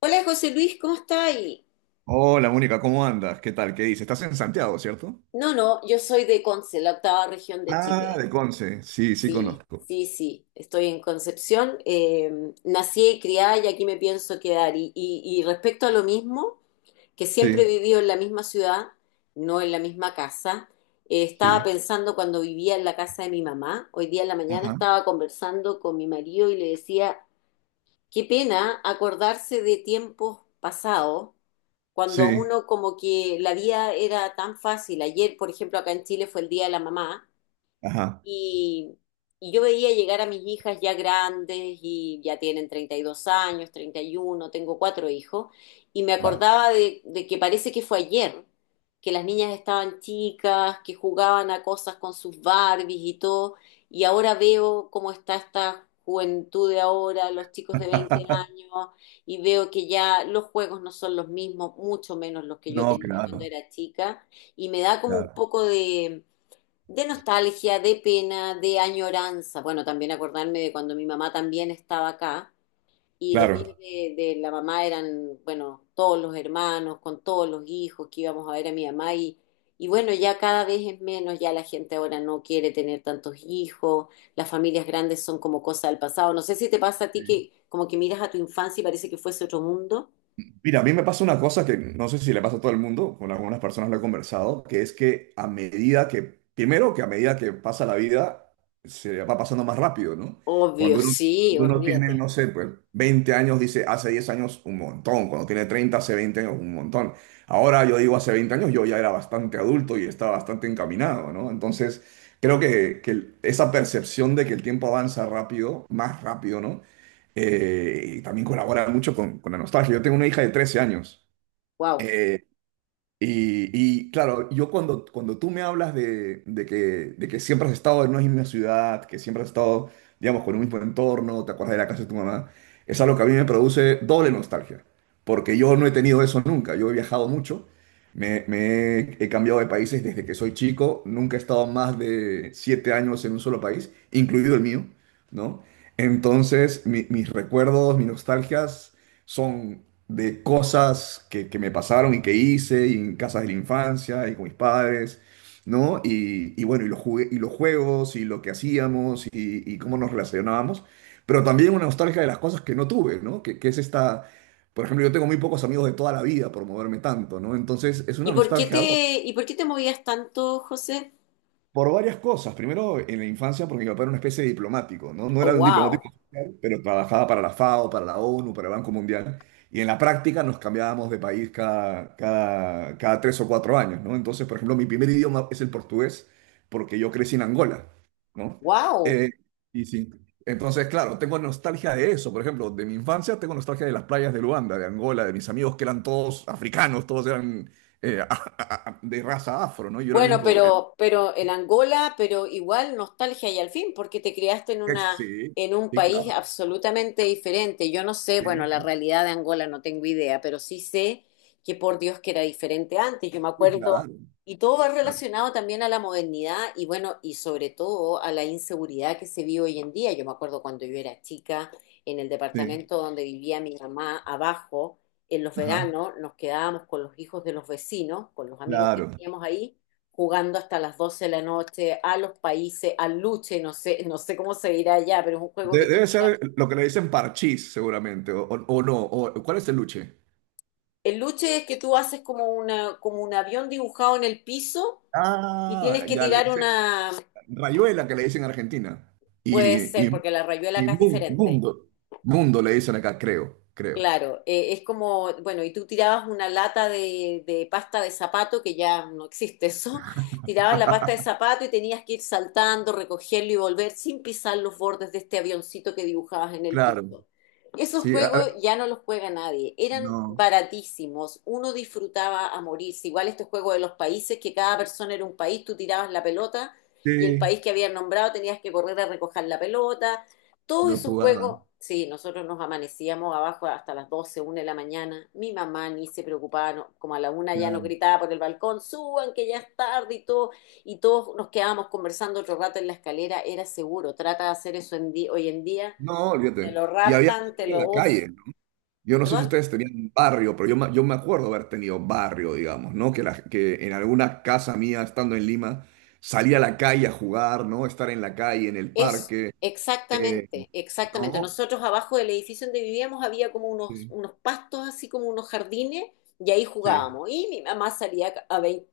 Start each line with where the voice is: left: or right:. left: Hola José Luis, ¿cómo está ahí?
right: Hola Mónica, ¿cómo andas? ¿Qué tal? ¿Qué dices? Estás en Santiago, ¿cierto?
left: No, no, yo soy de Conce, la octava región de
right: Ah,
left: Chile.
right: de Conce. Sí, sí
left: Sí,
right: conozco.
left: sí, sí, estoy en Concepción. Nací y criada y aquí me pienso quedar. Y respecto a lo mismo, que siempre he
right: Sí,
left: vivido en la misma ciudad, no en la misma casa. Estaba
right: sí.
left: pensando cuando vivía en la casa de mi mamá, hoy día en la mañana
right: Ajá.
left: estaba conversando con mi marido y le decía. Qué pena acordarse de tiempos pasados, cuando
right: Sí,
left: uno como que la vida era tan fácil. Ayer, por ejemplo, acá en Chile fue el Día de la Mamá
right: ajá.
left: y, y yo veía llegar a mis hijas ya grandes y ya tienen 32 años, 31, tengo cuatro hijos, y me
right: Guau.
left: acordaba de que parece que fue ayer, que las niñas estaban chicas, que jugaban a cosas con sus Barbies y todo, y ahora veo cómo está esta juventud de ahora, los chicos de 20 años, y veo que ya los juegos no son los mismos, mucho menos los que yo
right: No,
left: tenía cuando
right: claro,
left: era chica, y me da como un
right: claro.
left: poco de nostalgia, de pena, de añoranza. Bueno, también acordarme de cuando mi mamá también estaba acá y los
right: Claro.
left: días de la mamá eran, bueno, todos los hermanos, con todos los hijos que íbamos a ver a mi mamá y bueno, ya cada vez es menos, ya la gente ahora no quiere tener tantos hijos, las familias grandes son como cosa del pasado. No sé si te pasa a ti que como que miras a tu infancia y parece que fuese otro mundo.
right: Mira, a mí me pasa una cosa que no sé si le pasa a todo el mundo, con algunas personas lo he conversado, que es que a medida que, primero que a medida que pasa la vida, se va pasando más rápido, ¿no?
left: Obvio,
right: Cuando uno,
left: sí,
right: cuando uno tiene,
left: olvídate.
right: no sé, pues 20 años, dice, hace 10 años un montón, cuando tiene 30 hace 20 años un montón. Ahora yo digo, hace 20 años yo ya era bastante adulto y estaba bastante encaminado, ¿no? Entonces, que esa percepción de que el tiempo avanza más rápido, ¿no? Y también colabora mucho con la nostalgia. Yo tengo una hija de 13 años.
left: Wow.
right: Eh, y, claro, yo cuando tú me hablas de que siempre has estado en una misma ciudad, que siempre has estado, digamos, con un mismo entorno, te acuerdas de la casa de tu mamá, es algo que a mí me produce doble nostalgia, porque yo no he tenido eso nunca, yo he viajado mucho, he cambiado de países desde que soy chico, nunca he estado más de siete años en un solo país, incluido el mío, ¿no? Entonces, mis recuerdos, mis nostalgias son de cosas que me pasaron y que hice y en casas de la infancia y con mis padres, ¿no? Y bueno, y los juegos y lo que hacíamos y cómo nos relacionábamos, pero también una nostalgia de las cosas que no tuve, ¿no? Que es esta, por ejemplo, yo tengo muy pocos amigos de toda la vida por moverme tanto, ¿no? Entonces es
left: ¿Y
right: una
left: por qué
right: nostalgia
left: te, y por qué te movías tanto, José?
right: por varias cosas. Primero, en la infancia, porque mi papá era una especie de diplomático, ¿no? No
left: Oh,
right: era un
left: wow.
right: diplomático oficial, pero trabajaba para la FAO, para la ONU, para el Banco Mundial. Y en la práctica nos cambiábamos de país cada tres o cuatro años, ¿no? Entonces, por ejemplo, mi primer idioma es el portugués, porque yo crecí en Angola, ¿no?
left: Wow.
right: Eh, y sí. Entonces, claro, tengo nostalgia de eso. Por ejemplo, de mi infancia tengo nostalgia de las playas de Luanda, de Angola, de mis amigos que eran todos africanos, todos eran eh, de raza afro, ¿no? Yo era el
left: Bueno,
right: único.
left: pero en Angola, pero igual nostalgia y al fin, porque te criaste en
right: Sí,
left: un
right: sí,
left: país
right: claro.
left: absolutamente diferente. Yo no sé, bueno,
right: Sí,
left: la
right: sí,
left: realidad de Angola no tengo idea, pero sí sé que por Dios que era diferente antes. Yo me
right: sí,
left: acuerdo,
right: claro,
left: y todo va
right: claro.
left: relacionado también a la modernidad y bueno, y sobre todo a la inseguridad que se vive hoy en día. Yo me acuerdo cuando yo era chica, en el
right: Sí,
left: departamento donde vivía mi mamá, abajo, en los
right: ajá,
left: veranos, nos quedábamos con los hijos de los vecinos, con los amigos que
right: claro.
left: teníamos ahí jugando hasta las 12 de la noche, a los países, al luche, no sé, no sé cómo se dirá allá, pero es un juego que tú
right: Debe
left: tiras.
right: ser lo que le dicen parchís, seguramente, o no. O, ¿cuál es el luche?
left: El luche es que tú haces como un avión dibujado en el piso y tienes
right: Ah,
left: que
right: ya le
left: tirar
right: dicen
left: una,
right: rayuela que le dicen en Argentina.
left: puede
right: Y,
left: ser,
right: y,
left: porque la rayuela acá es diferente.
right: mundo, mundo le dicen acá, creo, creo.
left: Claro, es como, bueno, y tú tirabas una lata de pasta de zapato, que ya no existe eso, tirabas la pasta de zapato y tenías que ir saltando, recogerlo y volver sin pisar los bordes de este avioncito que dibujabas en el
right: Claro,
left: piso. Esos
right: sí,
left: juegos ya no los juega nadie, eran
right: no,
left: baratísimos, uno disfrutaba a morirse, igual este juego de los países, que cada persona era un país, tú tirabas la pelota y el
right: sí,
left: país que habían nombrado tenías que correr a recoger la pelota, todos
right: lo
left: esos
right: jugaba,
left: juegos, sí, nosotros nos amanecíamos abajo hasta las doce una de la mañana. Mi mamá ni se preocupaba, como a la una ya nos
right: claro.
left: gritaba por el balcón, suban que ya es tarde y todo. Y todos nos quedábamos conversando otro rato en la escalera, era seguro. Trata de hacer eso en hoy en día,
right: No,
left: te
right: olvídate.
left: lo
right: Y había
left: raptan, te
right: gente en
left: lo.
right: la
left: Uf,
right: calle. Yo no sé si
left: ¿perdón?
right: ustedes tenían barrio, pero yo me acuerdo haber tenido barrio, digamos, ¿no? Que en alguna casa mía, estando en Lima, salía a la calle a jugar, ¿no? Estar en la calle, en el
left: Es
right: parque, eh,
left: exactamente, exactamente.
right: ¿no?
left: Nosotros abajo del edificio donde vivíamos había como unos,
right: Sí,
left: unos pastos, así como unos jardines, y ahí
right: sí,
left: jugábamos. Y mi mamá salía ca- a vein-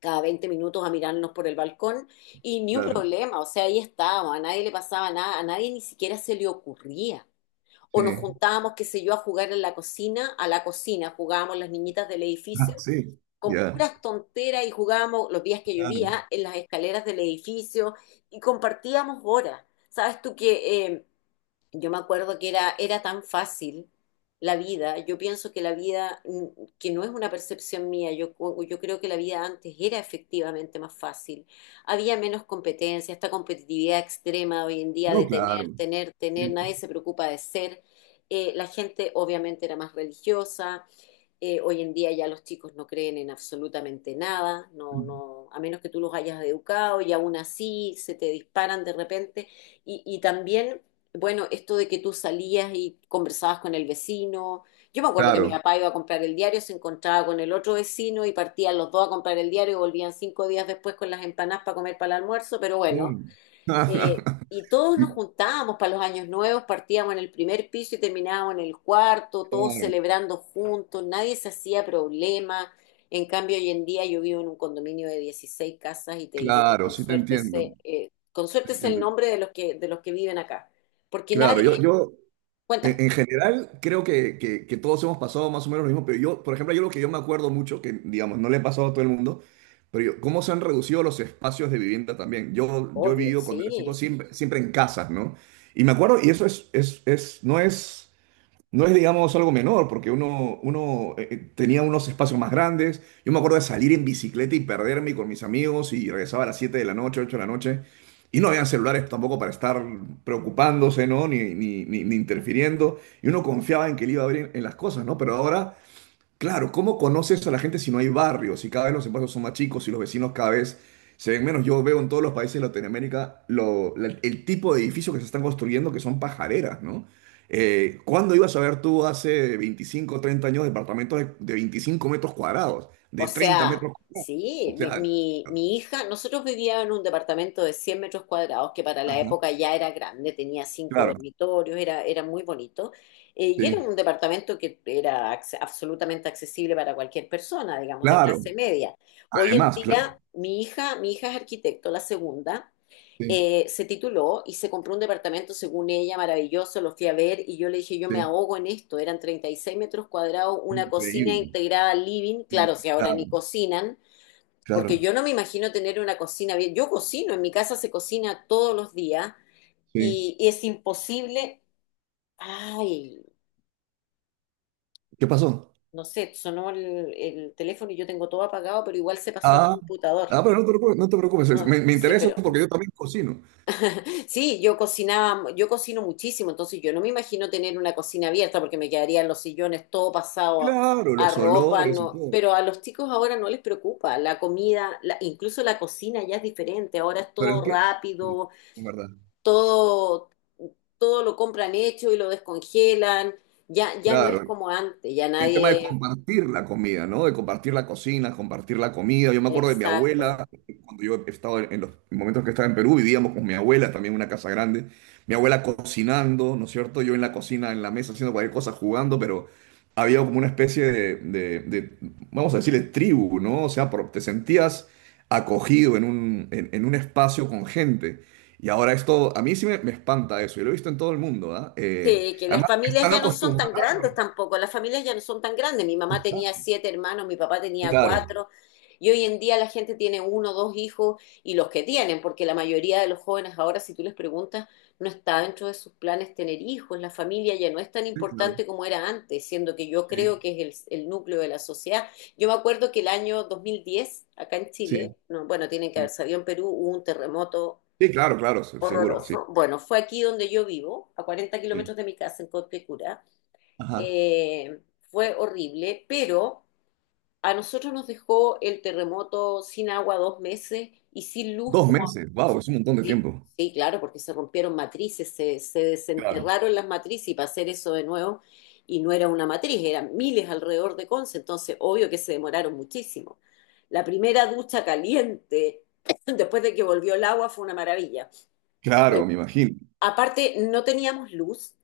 left: cada 20 minutos a mirarnos por el balcón y ni un
right: claro,
left: problema, o sea, ahí estábamos, a nadie le pasaba nada, a nadie ni siquiera se le ocurría. O nos
right: sí.
left: juntábamos, qué sé yo, a jugar en la cocina, a la cocina, jugábamos las niñitas del
right: Ah,
left: edificio
right: sí,
left: con
right: ya,
left: puras tonteras y jugábamos los días que
right: claro.
left: llovía en las escaleras del edificio y compartíamos horas. Sabes tú que yo me acuerdo que era tan fácil la vida. Yo pienso que la vida, que no es una percepción mía, yo creo que la vida antes era efectivamente más fácil. Había menos competencia, esta competitividad extrema hoy en día
right: No,
left: de tener,
right: claro.
left: tener, tener,
right: Sí,
left: nadie se preocupa de ser. La gente obviamente era más religiosa. Hoy en día ya los chicos no creen en absolutamente nada, no, no, a menos que tú los hayas educado y aún así se te disparan de repente. Y también, bueno, esto de que tú salías y conversabas con el vecino. Yo me acuerdo que mi
right: claro,
left: papá iba a comprar el diario, se encontraba con el otro vecino y partían los dos a comprar el diario y volvían 5 días después con las empanadas para comer para el almuerzo, pero bueno,
right: claro.
left: y todos nos
right: Y-
left: juntábamos para los años nuevos, partíamos en el primer piso y terminábamos en el cuarto, todos
right: claro,
left: celebrando juntos, nadie se hacía problema. En cambio, hoy en día yo vivo en un condominio de 16 casas y te diré que
right: claro,
left: con
right: sí te
left: suerte
right: entiendo,
left: se, eh, con
right: te
left: suerte es el
right: entiendo.
left: nombre de los que viven acá. Porque
right: Claro,
left: nadie,
right: yo,
left: cuéntame,
right: en general, creo que todos hemos pasado más o menos lo mismo, pero yo, por ejemplo, yo lo que yo me acuerdo mucho, que digamos, no le he pasado a todo el mundo, cómo se han reducido los espacios de vivienda también. Yo he
left: obvio,
right: vivido cuando era chico
left: sí,
right: siempre, siempre en casas, ¿no? Y me acuerdo, y es, no es. No es, digamos, algo menor, porque uno tenía unos espacios más grandes. Yo me acuerdo de salir en bicicleta y perderme con mis amigos y regresaba a las 7 de la noche, 8 de la noche. Y no habían celulares tampoco para estar preocupándose, ¿no? Ni interfiriendo. Y uno confiaba en que le iba a abrir en las cosas, ¿no? Pero ahora, claro, ¿cómo conoces a la gente si no hay barrios? Si cada vez los espacios son más chicos y los vecinos cada vez se ven menos. Yo veo en todos los países de Latinoamérica el tipo de edificios que se están construyendo, que son pajareras, ¿no? ¿Cuándo ibas a ver tú hace 25, o 30 años departamentos de 25 metros cuadrados,
left: o
right: de treinta
left: sea,
right: metros cuadrados?
left: sí,
right: O
left: mi,
right: sea,
left: mi- mi hija, nosotros vivíamos en un departamento de 100 metros cuadrados, que para la
right: ajá,
left: época ya era grande, tenía cinco
right: claro,
left: dormitorios, era muy bonito, y era
right: sí,
left: un departamento que era absolutamente accesible para cualquier persona, digamos, de
right: claro.
left: clase media. Hoy en
right: Además, claro,
left: día, mi hija es arquitecto, la segunda,
right: sí,
left: se tituló y se compró un departamento, según ella, maravilloso, lo fui a ver y yo le dije, yo me
right: sí.
left: ahogo en esto, eran 36 metros cuadrados, una cocina
right: Increíble.
left: integrada al living, claro, si ahora ni
right: Claro,
left: cocinan, porque
right: claro,
left: yo no me imagino tener una cocina bien, yo cocino, en mi casa se cocina todos los días
right: sí.
left: y es imposible, ay,
right: ¿Qué pasó?
left: no sé, sonó el teléfono y yo tengo todo apagado, pero igual se pasó al
right: Ah,
left: computador.
right: ah, pero no te preocupes, no te preocupes,
left: No,
right: me
left: sí,
right: interesa
left: pero
right: porque yo también cocino.
left: sí, yo cocinaba, yo cocino muchísimo, entonces yo no me imagino tener una cocina abierta porque me quedarían los sillones todo pasado a,
right: Claro,
left: a
right: los
left: ropa,
right: olores y
left: no,
right: todo,
left: pero a los chicos ahora no les preocupa, la comida, incluso la cocina ya es diferente, ahora es
right: pero es
left: todo
right: que, sí,
left: rápido,
right: en verdad,
left: todo, todo lo compran hecho y lo descongelan, ya, ya no es
right: claro.
left: como antes, ya
right: El tema de
left: nadie,
right: compartir la comida, ¿no? De compartir la cocina, compartir la comida. Yo me acuerdo de mi
left: exacto.
right: abuela, cuando yo he estado en los momentos que estaba en Perú, vivíamos con mi abuela, también en una casa grande. Mi abuela cocinando, ¿no es cierto? Yo en la cocina, en la mesa, haciendo cualquier cosa, jugando, pero había como una especie de, vamos a decirle, tribu, ¿no? O sea, te sentías acogido en un, en un espacio con gente. Y ahora esto, a mí sí me espanta eso. Yo lo he visto en todo el mundo, ¿ah?
left: Sí, que las
right: Además,
left: familias
right: están
left: ya no son tan grandes
right: acostumbrándonos.
left: tampoco, las familias ya no son tan grandes. Mi mamá tenía siete hermanos, mi papá tenía
right: Claro.
left: cuatro, y hoy en día la gente tiene uno, dos hijos, y los que tienen, porque la mayoría de los jóvenes ahora, si tú les preguntas, no está dentro de sus planes tener hijos, la familia ya no es tan
right: Sí, claro.
left: importante como era antes, siendo que yo
right: Sí,
left: creo que es el núcleo de la sociedad. Yo me acuerdo que el año 2010, acá en Chile,
right: sí,
left: no, bueno, tienen que haber
right: sí.
left: sabido, en Perú hubo un terremoto
right: Sí, claro, claro, seguro, sí,
left: horroroso. Bueno, fue aquí donde yo vivo, a cuarenta
right: sí.
left: kilómetros de mi casa, en Cobquecura.
right: Ajá.
left: Eh, Fue horrible, pero a nosotros nos dejó el terremoto sin agua 2 meses y sin luz
right: Dos
left: como.
right: meses, wow, es un montón de
left: Sí,
right: tiempo.
left: sí, claro, porque se rompieron matrices, se
right: Claro,
left: desenterraron las matrices y para hacer eso de nuevo, y no era una matriz, eran miles alrededor de Conce, entonces obvio que se demoraron muchísimo. La primera ducha caliente después de que volvió el agua fue una maravilla.
right: claro, me imagino.
left: Aparte, no teníamos luz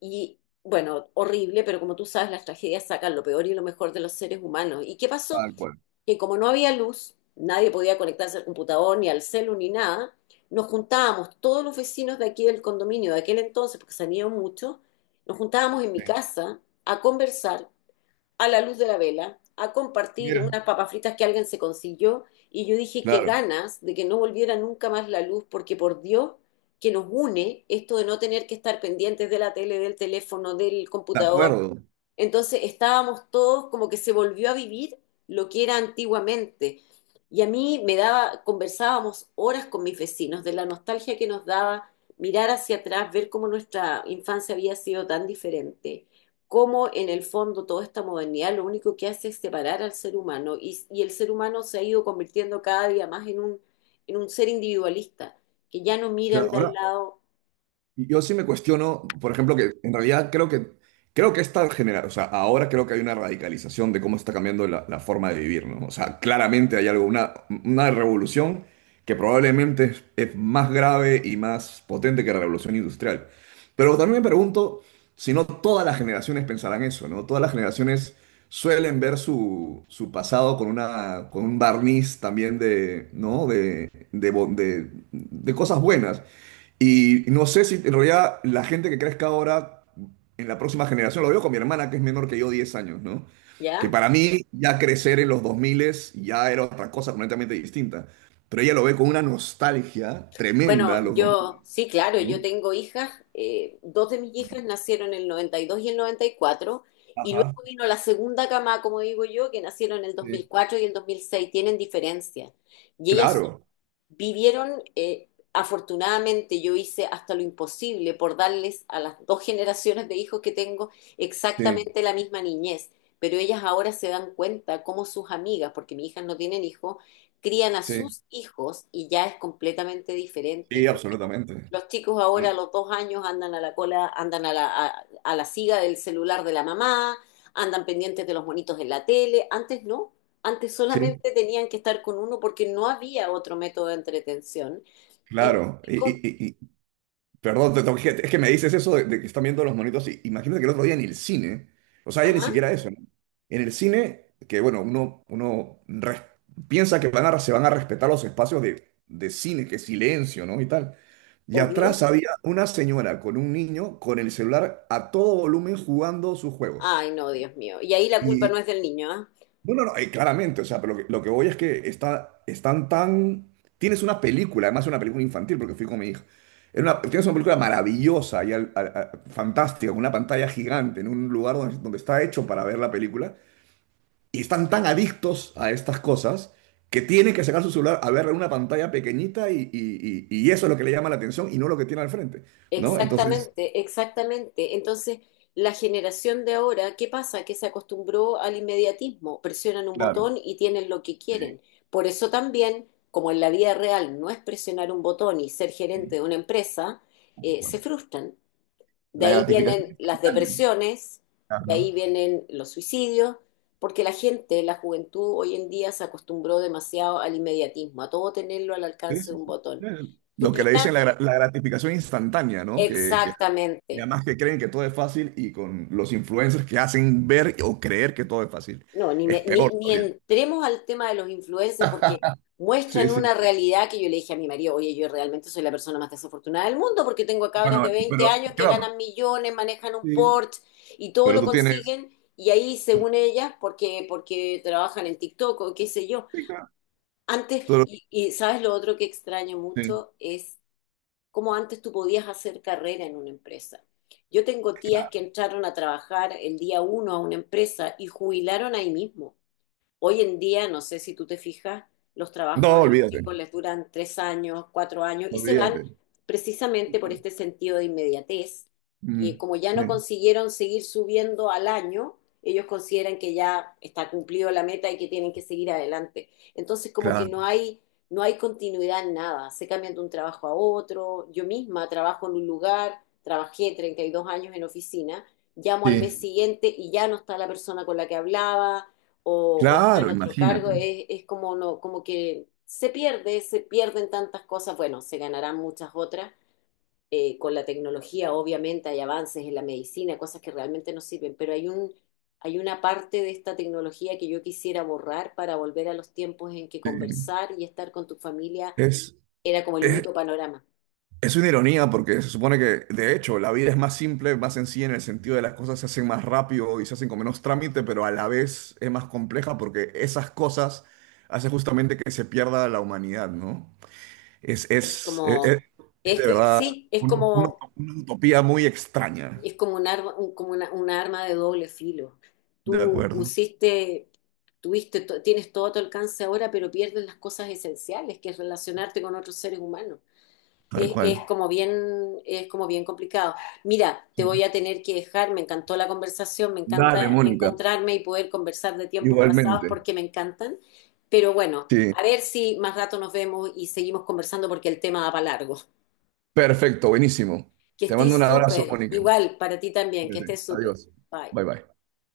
left: y, bueno, horrible, pero como tú sabes, las tragedias sacan lo peor y lo mejor de los seres humanos. ¿Y qué pasó?
right: Tal cual.
left: Que como no había luz, nadie podía conectarse al computador, ni al celu, ni nada, nos juntábamos, todos los vecinos de aquí del condominio de aquel entonces, porque salían muchos, nos juntábamos en mi
right: Sí.
left: casa a conversar a la luz de la vela a compartir
right: Mira.
left: unas papas fritas que alguien se consiguió y yo dije que
right: Claro,
left: ganas de que no volviera nunca más la luz porque por Dios que nos une esto de no tener que estar pendientes de la tele, del teléfono, del
right: de
left: computador,
right: acuerdo.
left: entonces estábamos todos como que se volvió a vivir lo que era antiguamente. Y a mí me daba, conversábamos horas con mis vecinos de la nostalgia que nos daba mirar hacia atrás, ver cómo nuestra infancia había sido tan diferente, cómo en el fondo toda esta modernidad lo único que hace es separar al ser humano y el ser humano se ha ido convirtiendo cada día más en un ser individualista, que ya no mira
right: Claro,
left: al de al
right: ahora,
left: lado,
right: y yo sí me cuestiono, por ejemplo, que en realidad creo que está generando, o sea, ahora creo que hay una radicalización de cómo está cambiando la forma de vivir, ¿no? O sea, claramente hay algo, una revolución que probablemente es más grave y más potente que la revolución industrial. Pero también me pregunto si no todas las generaciones pensarán eso, ¿no? Todas las generaciones suelen ver su pasado con una, con un barniz también de, ¿no? De de cosas buenas. Y no sé si en realidad la gente que crezca ahora en la próxima generación, lo veo con mi hermana que es menor que yo 10 años, ¿no?
left: ¿ya?
right: Que para mí ya crecer en los 2000 ya era otra cosa completamente distinta. Pero ella lo ve con una nostalgia
left: Bueno,
right: tremenda los 2000,
left: sí, claro,
right: ¿no?
left: yo tengo hijas, dos de mis hijas nacieron en el noventa y dos y el noventa y cuatro, y luego
right: Ajá,
left: vino la segunda cama, como digo yo, que nacieron en el dos
right: sí.
left: mil cuatro y el 2006. Tienen diferencia. Y ellas
right: Claro,
left: vivieron, afortunadamente yo hice hasta lo imposible por darles a las dos generaciones de hijos que tengo
right: sí,
left: exactamente la misma niñez, pero ellas ahora se dan cuenta cómo sus amigas, porque mis hijas no tienen hijos, crían a
right: sí,
left: sus hijos y ya es completamente
right: sí,
left: diferente.
right: absolutamente.
left: Los chicos
right: Ah,
left: ahora a los 2 años andan a la cola, andan a la siga del celular de la mamá, andan pendientes de los monitos en la tele. Antes no, antes
right: sí,
left: solamente tenían que estar con uno porque no había otro método de entretención. Y los
right: claro. Y,
left: chicos,
right: perdón, te toqué. Es que me dices eso de que están viendo los monitos. Y imagínate que el otro día en el cine, o sea, ya ni
left: ajá,
right: siquiera eso, ¿no? En el cine, que bueno, piensa que van a, se van a respetar los espacios de cine, que silencio, ¿no? Y tal. Y atrás
left: obvio.
right: había una señora con un niño con el celular a todo volumen jugando sus juegos.
left: Ay, no, Dios mío. Y ahí la culpa no es del niño, ¿ah?
right: No, no, no, claramente, o sea, pero lo que voy es que está, están tan... Tienes una película, además una película infantil, porque fui con mi hija. Tienes una película maravillosa y fantástica, con una pantalla gigante, en un lugar donde está hecho para ver la película, y están tan adictos a estas cosas que tienen que sacar su celular a verla en una pantalla pequeñita y eso es lo que le llama la atención y no lo que tiene al frente, ¿no? Entonces,
left: Exactamente, exactamente. Entonces, la generación de ahora, ¿qué pasa? Que se acostumbró al inmediatismo, presionan un
right: claro,
left: botón y tienen lo que
right: sí,
left: quieren. Por eso también, como en la vida real no es presionar un botón y ser gerente
right: sí,
left: de una empresa,
right: tal cual.
left: se frustran. De
right: La
left: ahí
right: gratificación
left: vienen las
right: instantánea, ¿no?
left: depresiones, de ahí
right: Ajá.
left: vienen los suicidios, porque la gente, la juventud hoy en día se acostumbró demasiado al inmediatismo, a todo tenerlo al
right: Sí,
left: alcance de
right: sí,
left: un
right: sí.
left: botón. Tú
right: Lo que le dicen la gratificación instantánea, ¿no? Y
left: Exactamente.
right: además que creen que todo es fácil y con los influencers que hacen ver o creer que todo es fácil.
left: No, ni,
right: Es
left: me- ni,
right: peor
left: ni
right: todavía.
left: entremos al tema de los influencers porque
right: Sí,
left: muestran una
right: sí.
left: realidad que yo le dije a mi marido: oye, yo realmente soy la persona más desafortunada del mundo porque tengo a cabras
right: Bueno,
left: de 20
right: pero
left: años que
right: claro.
left: ganan millones, manejan un
right: Sí.
left: Porsche y todo
right: Pero
left: lo
right: tú tienes.
left: consiguen y ahí,
right: tú-
left: según ellas, porque trabajan en TikTok o qué sé yo.
right: sí, claro.
left: Antes,
right: Tú lo-
left: y sabes lo otro que extraño
right: sí,
left: mucho es cómo antes tú podías hacer carrera en una empresa. Yo tengo tías que
right: claro.
left: entraron a trabajar el día uno a una empresa y jubilaron ahí mismo. Hoy en día, no sé si tú te fijas, los trabajos
right: No,
left: a los
right: olvídate.
left: chicos les duran 3 años, 4 años y se van
right: Olvídate.
left: precisamente por
right: Claro.
left: este sentido de inmediatez, que
right: Mm,
left: como ya no
right: sí,
left: consiguieron seguir subiendo al año, ellos consideran que ya está cumplido la meta y que tienen que seguir adelante. Entonces, como que
right: claro.
left: no hay continuidad en nada, se cambian de un trabajo a otro. Yo misma trabajo en un lugar, trabajé 32 años en oficina, llamo al mes
right: Sí.
left: siguiente y ya no está la persona con la que hablaba o está en
right: Claro,
left: otro cargo,
right: imagínate.
left: es como, no, como que se pierde, se pierden tantas cosas, bueno, se ganarán muchas otras. Con la tecnología, obviamente, hay avances en la medicina, cosas que realmente nos sirven, pero hay una parte de esta tecnología que yo quisiera borrar para volver a los tiempos en que
right: Sí.
left: conversar y estar con tu familia
right: Es,
left: era como el
right: es,
left: único panorama.
right: Es una ironía porque se supone que, de hecho, la vida es más simple, más sencilla en el sentido de las cosas se hacen más rápido y se hacen con menos trámite, pero a la vez es más compleja porque esas cosas hacen justamente que se pierda la humanidad, ¿no? Es,
left: Es
right: es, es, es-
left: como,
right: es
left: es,
right: de
left: que-
right: verdad
left: Sí, es
right: una, una-
left: como
right: una utopía muy extraña.
left: un arma, como una arma de doble filo.
right: De
left: Tú
right: acuerdo,
left: usiste, tuviste, to- Tienes todo a tu alcance ahora, pero pierdes las cosas esenciales, que es relacionarte con otros seres humanos.
right: tal
left: Es, es
right: cual.
left: como bien, es como bien complicado. Mira, te
right: Sí.
left: voy a tener que dejar, me encantó la conversación, me
right: Dale,
left: encanta
right: Mónica,
left: encontrarme y poder conversar de tiempos pasados
right: igualmente.
left: porque me encantan, pero bueno,
right: Sí,
left: a ver si más rato nos vemos y seguimos conversando porque el tema da para largo.
right: perfecto, buenísimo.
left: Que
right: Te mando un
left: estés
right: abrazo,
left: súper,
right: Mónica.
left: igual para ti también, que
right: Cuídate.
left: estés súper.
right: Adiós.
left: Bye.
right: Bye bye.